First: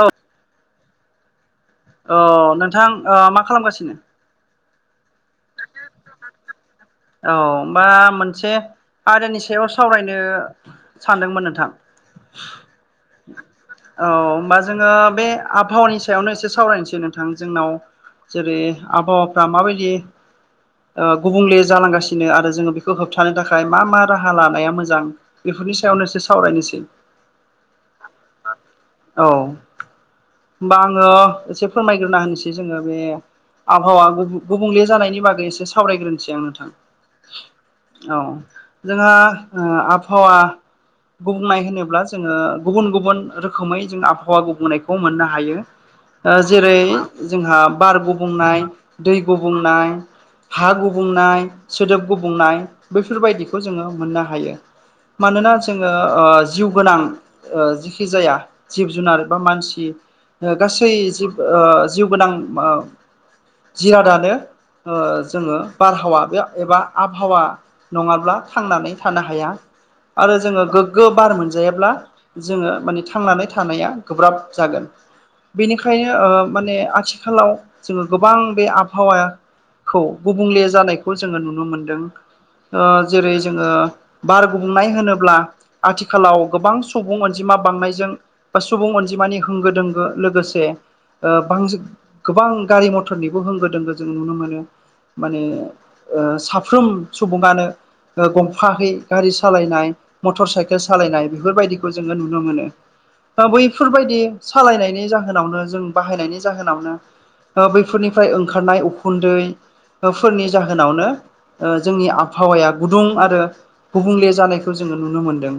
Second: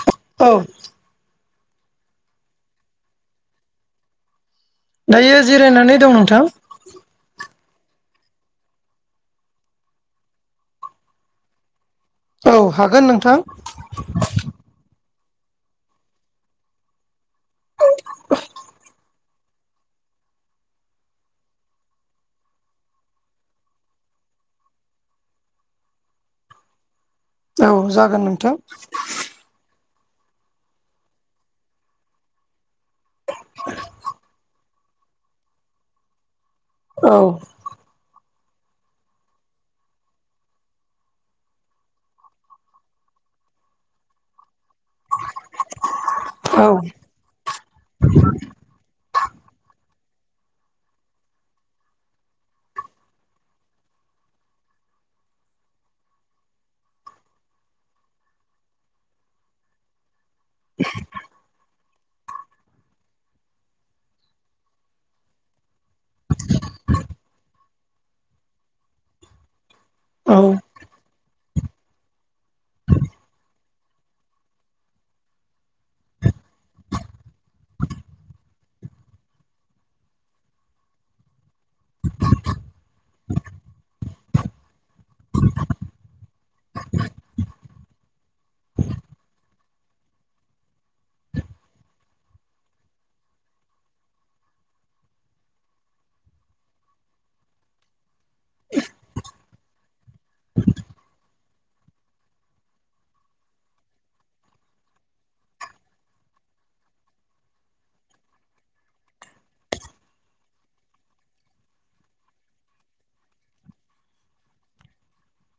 औ औ अ नोंथां ओ मा खालामगासिनो? दायो जिरायनानै दं नोंथां औ बा मोनसे आयदानि सायाव सावरायनो सानदोंमोन नोंथां औ हागोन नोंथां औ बा जोङो बे आबहावानि सायावनो एसे सावरायनोसै नोंथां जोंनाव जेरै आबहावाफ्रा माबायदि ओ गुबुंले जालांगासिनो आरो जोङो बेखौ होबथानो थाखाय मा मा राहा लानाया मोजां बेफोरनि सायावनोसो सावरायनोसै औ जागोन नोंथां औ होनबा आङो एसे फोरमायग्रोना होनोसै जोङो बे आबहावा गुब गुबुंले जानायनि बागै एसे सावरायग्रोनोसै आं नोंथां औ औ जोंहा आबहावा गुबुंनाय होनोब्ला जोङो गुबुन गुबुन रोखोमै जों आबहावा गुबुंनायखौ मोननो हायो। ओ जेरै औ जोंहा बार गुबुंनाय दै गुबुंनाय हा गुबुंनाय सोदोब गुबुंनाय बैफोरबायदिखौ जोङो मोननो हायो। मानोना जोङो ओ जिउ गोनां ओ जिखि जाया जिब जुनार बा मानसि गासै जिउ ओ जिउ गोनां जिरादानो ओ जोङो बारहावा बे एबा आबहावा नङाब्ला थांनानै थानो हाया आरो औ जोङो गो गो बार मोनजायाब्ला जोङो माने थांनानै थानाया गोब्राब जागोन बेनिखायनो ओ माने आथिखालाव जोङो गोबां बे आबहावाया खौ गुबुंले जानायखौ जोङो नुनो मोनदों। ओ जेरै जोङो बार गुंबुंनाय होनोब्ला आथिखालाव गोबां सुबुं अनजिमा बांनायजों बा सुबुं अनजिमानि होंगो दोंगो लोगोसे ओ बां गोबां गारि मथरनिबो होंगो दोंगो जों नुनो मोनो माने ओ साफ्रोम सुबुङानो गंफायै गारि सालायनाय मटर साइकेल सालायनाय बेफोरबायदिखौ जोङो नुनो मोनो। बैफोरबायदि सालायनायनि जाहोनावनो जों बाहायनायनि जाहोनावनो दा बैफोरनिफ्राय ओंखारनाय उखुन्दै फोरनि जा जावनो जोंनि आबहावाया गुदुं आरो गुबुंले जानायखौ जोङो नुनो मोन्दों।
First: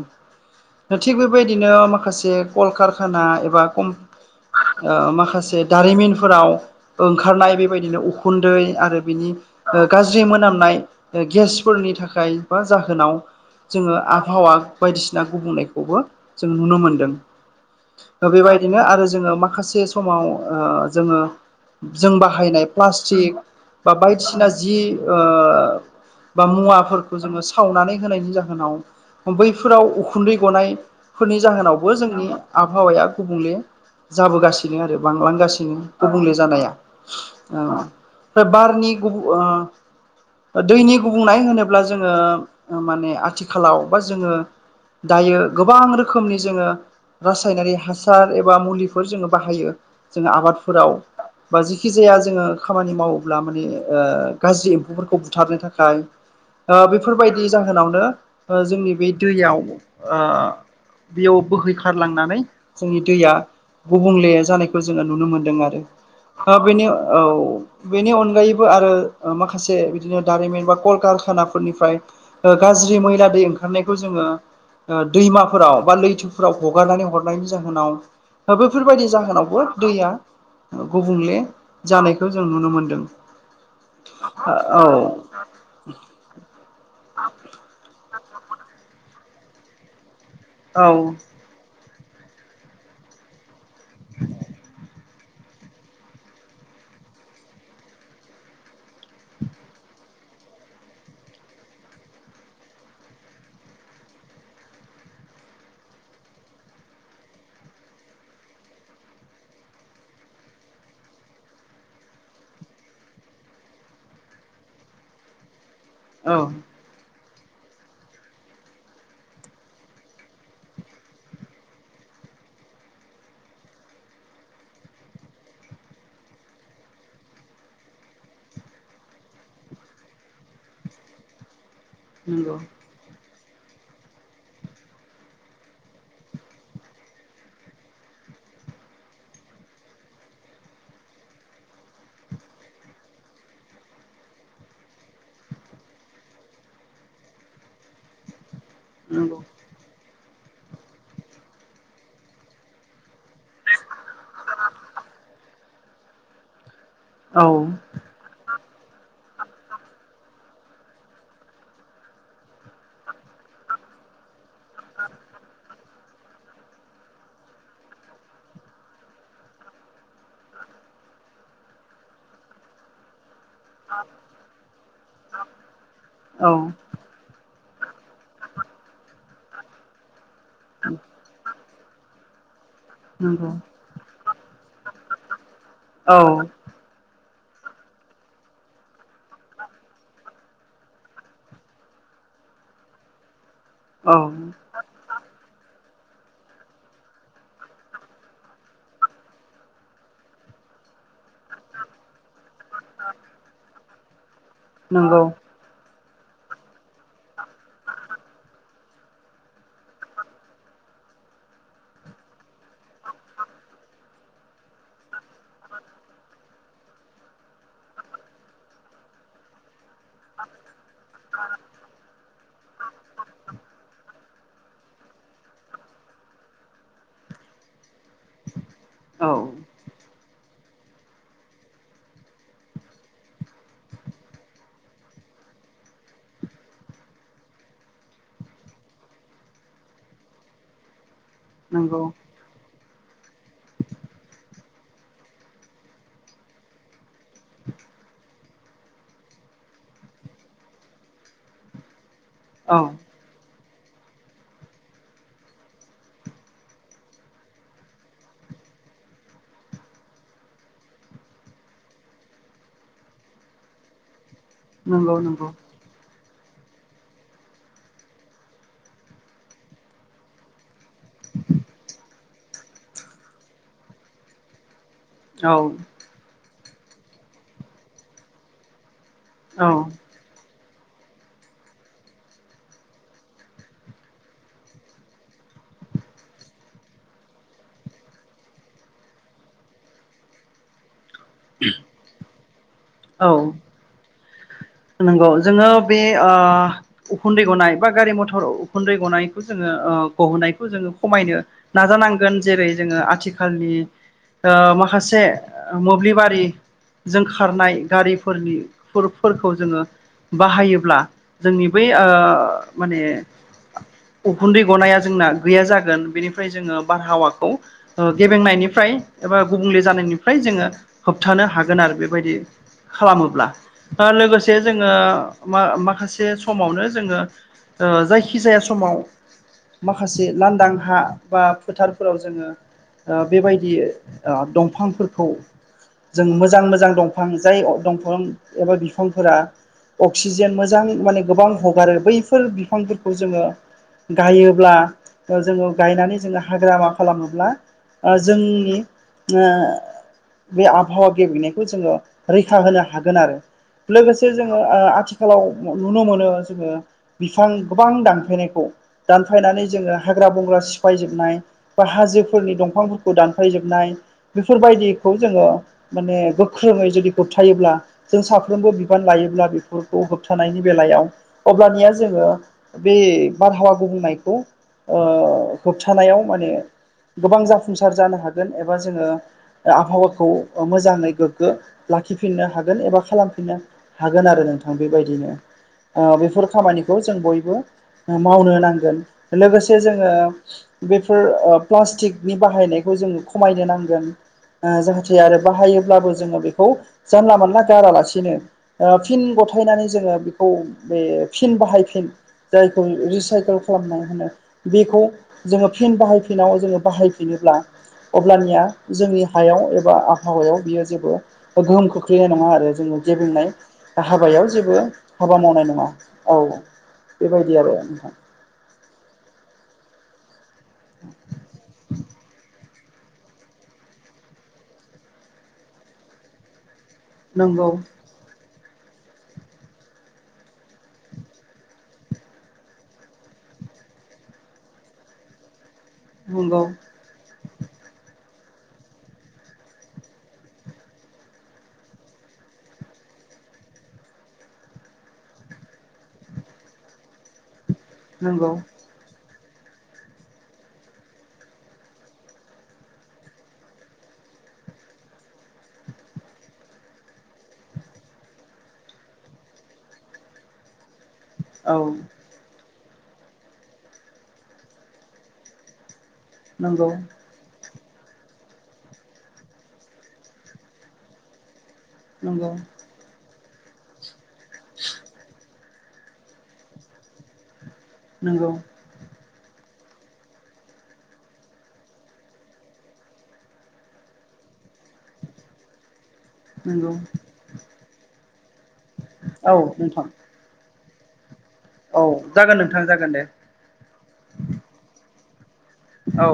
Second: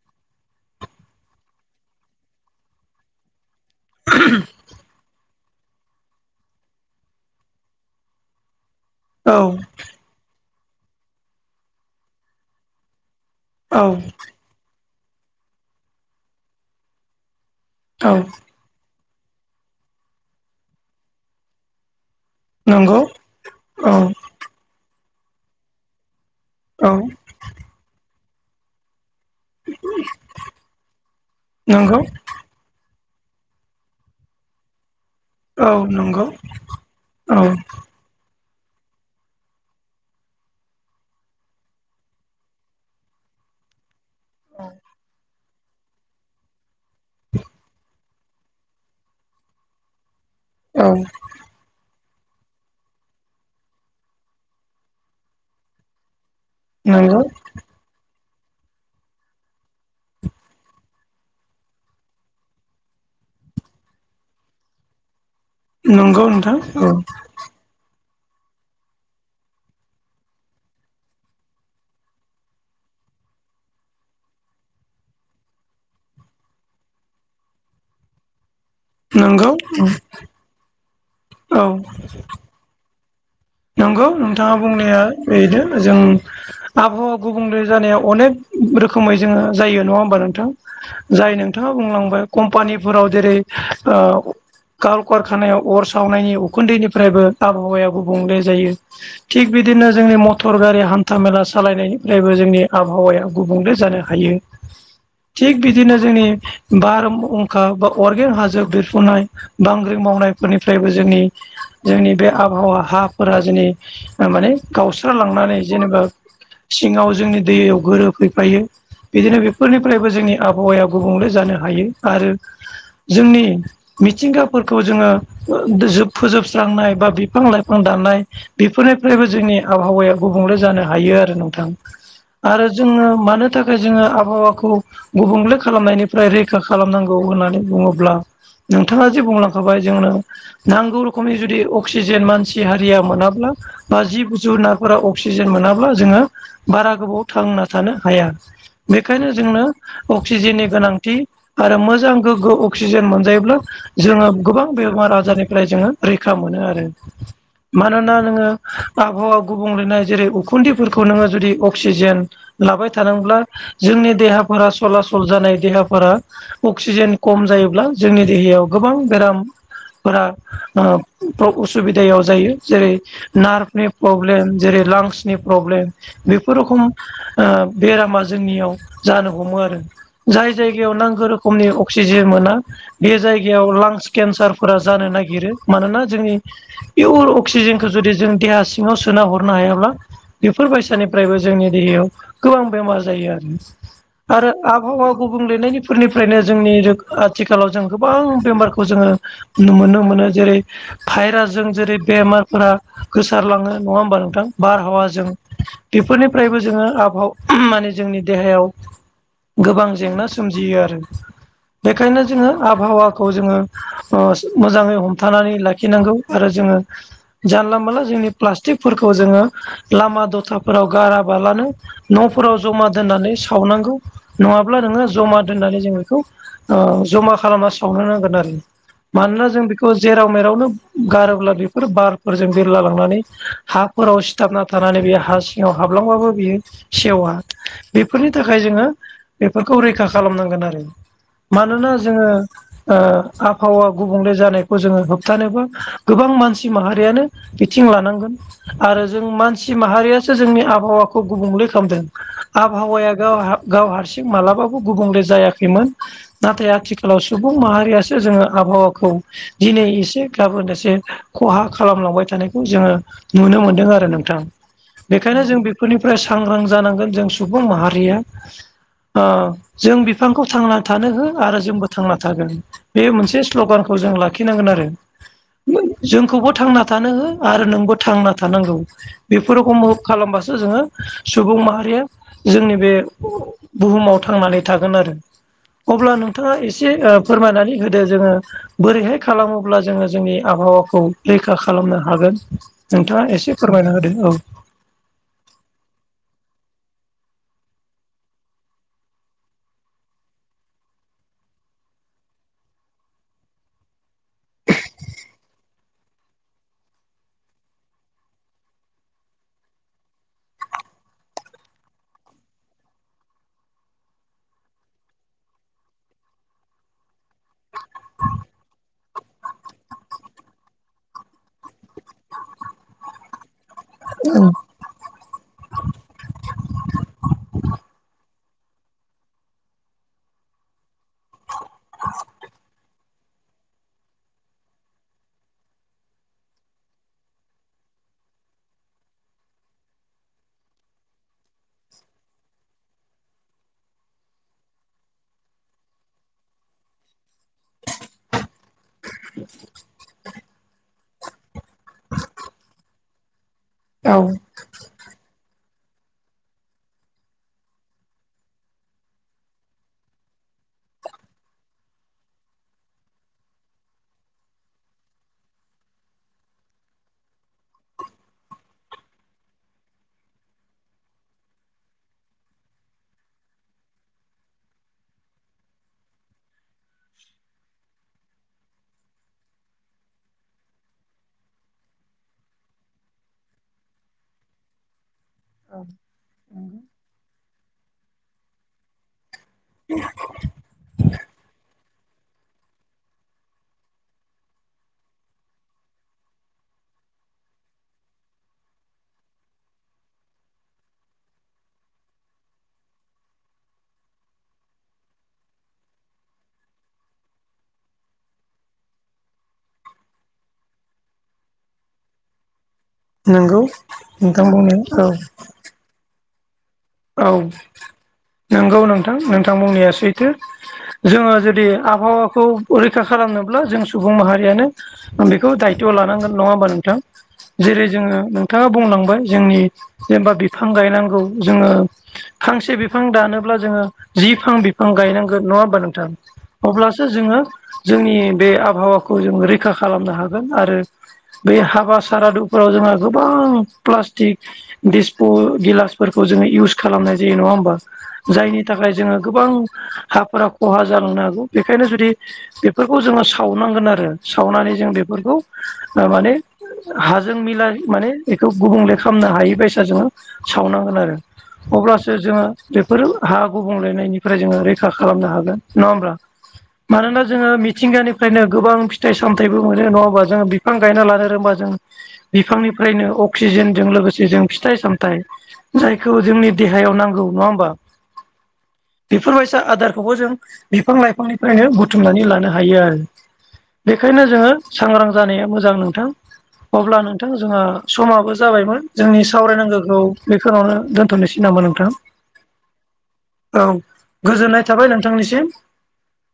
थिग बेबायदिनो माखासे कलकारखाना एबाम [inaudible] ओ माखासे दारिमिनफोराव ओंखारनाय बेबायदिनो उखुन्दै आरो बिनि औ गाज्रि मोनामनाय गेसफोरनि थाखाय बा जाहोनाव औ जोङो आबहावा बायदिसिना गुबुंनायखौबो जों नुनो मोनदों औ बेबायदिनो आरो जोङो माखासे समाव जोङो जों बाहायनाय नंगौ प्लास्टिक औ बा बायदिसिना जि बा औ मुवाफोरखौ जोङो सावनानै होनायनि जाहोनाव बैफोराव उखुन्दै गनायफोरनि जाहोनावबो नंगौ जोंनि आबहावाया गुबुंले जाबोगासिनो औ बांगासिनो नंगौ गुबुंले जानाय औ ओ बारनि गुबुं ओ दैनि गुबुंनाय होनोब्ला जोङो मान आथिाल आथिखालाव बा जोङो दायो गोबां रोखोमनि जोङो रनारि हा हासार एबा मुलिफोर जोङो बाहायो जोङो औ आबादफोराव बा जेखि जाया जोङो खामानि मावोब्ला माने गाज्रि एम्फौफोरखौ बुथारनो थाखाय नंगौ बैफोरबायदि जाहोनावनो जोंनि बे दैयाव ओ बेयाव बोहैखारलांनानै जोंनि दैया गुबुंले जानायखौ जोङो नुनो मोनदों नंगौ नोंथां आरो बेनि औ बेनि अनगायै आरो माखासे बिदिनो दारिमिन बा कलकारखानाफोरनिफ्राय गाज्रि मैला दै ओंखारनायखौ जोङो दैमाफोराव बा लैथोफोराव हगारनानै हरनायनि जाहोनाव बेफोरबायाददि नंगौ जाहोनावबो दैया गुबुंले औ जानायखौ जों नुनो मोनदों नंगौ नोंथाङा औ बुंनाया बेनो जों आबहावा गुबुंले जानाया अनेक रोखोमै जोङो जायो नङा होमबा नोंथां औ जाय नोंथाङा बुंलांबाय कम्पानिफोराव जेरै ओ- कार खानायाव अर सावनायनि उखुन्दैनिफ्रायबो आबहावाया गुबुंले जायो थिग बिदिनो जोंनि मटर गारि हान्था मेला सालायनायनिफ्रायबो जोंनि आबहावाया गुबुंले जानो हायो [inaudible] थिग बिदिनो जोंनि बारहुंखा बा अरगेन हाजो बिरफुनाय बांग्रि मावनायफोरनिफ्रायबो जोंनि जोंनि बे आबहावा हा फोर जोंै माने गावस्रालांनानै जेनेबा औ सिङाव जोंनि दैयाव गोरोफैफायो बिदिनो बेफोरनिफ्रायबो जोंनि आबहावाया गुबुंले जानो हायो आरो जोंनि मिथिंगाफोरखौ जोङो फोजोबस्रांनाय बा बिफां लाइफां दानाय बेफोरनिफ्रायबो जोंनि आबहावाया गुबुंले जानो हायो आरो नोंथां नंगौ आरो जोङो मानो नि थाखाय जोङो आबहावाखौ गुबुंले खालामनायनिफ्राय रैखा खालामनांगौ होननानै बुङोब्ला नोंथाङा जे बुंलांखाबाय जोंनो नांगौ रोखोमनि जुदि अक्सिजेन मानसि सि हारिया मोनाब्ला बा जि गुजु नाफोरा अक्सिजेन मोनाब्ला जोङो बारा गोबाव थांना थानो हाया बेखायनो नंगौ जोंनो अक्सिजेननि गोनांथि आरो मोजां गोग्गो अक्सिजेन मोनजायोब्ला जोङो गोबां बेमार आजारनिफ्राय जोङो रैखा मोनो आरो औ मानोना नोङो आबहावा गुबुंलेनाय जेरै उखुन्दैफोरखौ नोङो जुदि अक्सिजेन लाबाय थानब्ला जोंनि देहाफोरा सलासल जानाय देहाफोरा अक्सिजेन खम जायोब्ला जोंनि देहायाव गोबां बेराम फोर [unintelligible] उसुबिदायाव जायो जेरै नार्भनि प्रब्लेम जेरै लांसनि प्रब्लेम बेफोर रोखम बेरामा जोंनियाव जानो हमो आरो जाय जायगायाव नांगौ रोखोमनि अक्सिजेन मोना बे नंगौ जायगायाव लांस केन्सारफोरा जानो नागिरो मानोना जोंनि औ पियर अक्सिजेनखौ जुदि जों देहा सिङाव सोना हरनो हायाब्ला बेफोर बायसानिफ्रायबो जोंनि देहायाव गोबां बेमार जायो आरो। औ आरो आबहावा गुबुंलेनायनिफोरनिफ्रायनो जोंनि आथिखालाव जों गोबां बेमारखौ जोङो नुनो मोनो जेरै भायरासजों जेरै बेमारफोरा गोसारलाङो नङा होमबा नोंथां? नंगौ बारहावाजों बेफोरनिफ्रायबो जोङो आबहाव ओम माने जोंनि देहायाव गोबां जेंना सोमजियो आरो। बेखायनो जोङो आबहावाखौ जोङो मोजाङै हमथानानै लाखिनांगौ। आरो जोङो जानला मोनला जोंनि प्लास्टिकफोरखौ जोङो लामा दथाफोराव गाराबालानो न'फोराव जमा दोननानै सावनांगौ। नङाब्ला नोङो जमा दोननानै जों बेखौ जमा खालामना सावनो नांगोन आरो। औ मानोना जों बेखौ जेराव मेरावनो गारोब्ला बेफोर बारफोरजों बिरला लांनानै हाफोराव सिथाबना थानानै बे हा सिङाव हाबलांबाबो बियो सेवा बेफोरनि थाखाय जोङो बेफोरखौ रैखा खालामनांगोन आरो मानोना नंगौ जोङो ओ आबहावा गुबुंले जानायखौ जोङो होबथानोबा गोबां मानसि माहारियानो बिथिं लानांगोन। आरो जों मानसि माहारियासो जोंनि आबहावाखौ गुबुंले खालामदों औ आबहावाया गाव गाव हारसिं मालाबाबो गुबुंले जायाखैमोन। नाथाय आथिखालाव सुबुं माहारियासो जोङो आबहावाखौ दिनै एसे गाबोन एसे खहा खालामलांबाय थानायखौ जोङो नुनो मोनदों आरो नोंथां। नंगौ बेखायनो नंगौ जों बेफोरनिफ्राय सांग्रां जानांगोन जों सुबुं माहारिया ओ जों बिफांखौ थांना थानो हो आरो जोंबो थांना थागोन। बे मोनसे स्ल'गानखौ जों लाखिनांगोन आरो औ। जोंखौबो थांना थानो हो आरो नोंबो थांना थानांगौ। बेफोर उमुक खालामबासो जोङो सुबुं माहारिया जोंनि बे बुहुमाव थांनानै थागोन आरो अब्ला नोंथाङा एसे ओ फोरमायनानै होदो जोङो बोरैहाय खालामोब्ला जोङो जोंनि आबहावाखौ रैखा खालामनो हागोन नोंथाङा औ एसे फोरमायना होदों औ। नंगौ जोङो बे ओ उखुन्दै गनाय बा गारि मथर उखुन्दै गनायखौ जोङो ओ गहोनायखौ जोङो खमायनो नाजानांगोन जेरै जोङो आथिखालनि ओ माखासे मोब्लिबारि जों खारनाय गारिफोरनि फोर फोर खौ जोङो बाहायोब्ला जोंनि बै ओ माने उखुन्दै गनाया जोंना गैया जागोन बेनिफ्राय जोङो बारहावाखौ ओ गेबेंनायनिफ्राय एबा गुबुंले जानायनिफ्राय जोङो होबथानो हागोन आरो बेबायदि। खालामोब्ला लोगोसे जोङो मा-माखासे समावनो जोङो ओ जायखिजाया समाव माखासे लांदां हा बा फोथारफोराव जोङो ओ बेबायदि आ दंफांफोरखौ जों मोजां मोजां दंफां जाय दंफां एबा बि बिफांफोरा अक्सिजेन मोजां माने गोबां हगारो बैफोर बिफांफोरखौ जोङो गायोब्ला जोङो गायनानै जोङो हाग्रा मा खालामोब्ला ओ जोंनि ओ बे आबहावा गेबेंनायखौ जोङो रैखा होनो हागोन आरो। औ लोगोसे जोङो ओ आथिखालाव नुनो मोनो जोङो बिफां गोबां दानफायनायखौ दानफायनानै जोङो हाग्रा बंग्रा सिफायजोबनाय बा हाजोफोरनि दंफांफोरखौ दानफायजोबनाय बेफोरबायदिखौ जोङो माने गोख्रोङै जुदि होबथायोब्ला जों सा फ्रोमबो बिबान लायोब्ला बेफोरखौ होबथानायनि बेलायाव अब्लानिया जोङो बे बारहावा गुबुंनायखौ होबथानायाव माने गोबां जाफुंसार जानो हागोन एबा जोङो आबहावाखौ मोजाङै गोग्गो लाखिफिननो हागोन एबा खालाम फिननो हागोन आरो नोंथां बेबायदिनो ओ बेफोर खामानिखौ जों बयबो मावनो नांगोन लोगोसे जोङो। बेफोर ओ प्लास्टिकनि बाहायनायखौ जोंङो खमायनो नांगोन। आ जाहाथे आरो बाहायोब्लाबो जोङो बेखौ जानला मोनला गारालासिनो फिन गथायनानै जोङो बेखौ बे फिन बाहायफिन जायखौ रिसाइकेल खालामना होनो बेखौ जोङो फिन बाहायफिनाव जोङो बाहायफिनोब्ला अब्लानिया जोंनि हायाव एबा आबहावायाव बियो जेबो गोहोम खोख्लैनाय नङा आरो जोङो। जे बुंनाय नंगौ नोंथां हाबायाव जेबो बुंनाया हाबा मावनाय नङा औ औ। औ नंगौ नोंथां नोंथां बुंनाया सैथो। जोङो जुदि आबहावाखौ रैखा खालामनोब्ला जों सुबुं माहारियानो बेखौ दायथ' लानांगोन नङा होमबा नोंथां। नंगौ जेरै जोङो नोंथाङा बुंलांबाय जोंनि जेनेबा बिफां गायनांगौ जोङो फांसे बिफां दानोब्ला जोङो जि फां बिफां गायनांगोन नङा होमबा नोंथां। नंगौ अब्लासो जोङो जोंनि बे आबहावाखौ जोंङो रैखा खालामनो हागोन आरो। बे हाबा सारादुफोराव जोंहा गोबां प्लास्टिक दिसप' गिलासफोर खौ जोङो इउस खालामनाय जायो नङा होमबा नंगौ जायनि थाखाय जोङो। गोबां हाफोरा खहा जालांनो हागौ बेखायनो जुदि बेफोरखौ जोङो सावनांगोन आरो सावनानै जों बेफोरखौ माने हाजों मिलाय माने बेखौ गुबुंले खालामनो हायि बायसा जोङो सावनांगोन आरो। औ अब्लासो जोङो बेफोर हा गुबुंलेनायनिफ्राय जोङो रैखा खालामनो हागोन नङा होमब्ला नंगौ मानोना ओ मिथिंगानिफ्रायनो गोबां फिथाइ सामथाइबो मोनो नङा होनबा जों बिफां गायना लानो रोंबा जों नंगौ बिफांनिफ्रायनो अक्सिजेनजों लोगोसे जों फिथाइ सामथाइ जायखौ जोंनि देहायाव नांगौ नङा होमबा। नंगौ। बेफोरबायसा आदारखौबो जों बिफां लाइफांनिफ्रायनो बुथुमनानै लानो हायो आरो। बेखायनो जोङो सांग्रां जानाया मोजां नोंथां। नंगौ अब्ला नोंथां जोंहा समाबो जाबायमोन जोंनि औ सावरायनांगौखौ नोंथां बेखिनियावनो दोनथ'नोसै नामा नों औ जागोन नोंथां जागोन दे। औ गोजोननाय थाबाय नोंथांनिसिम। औ।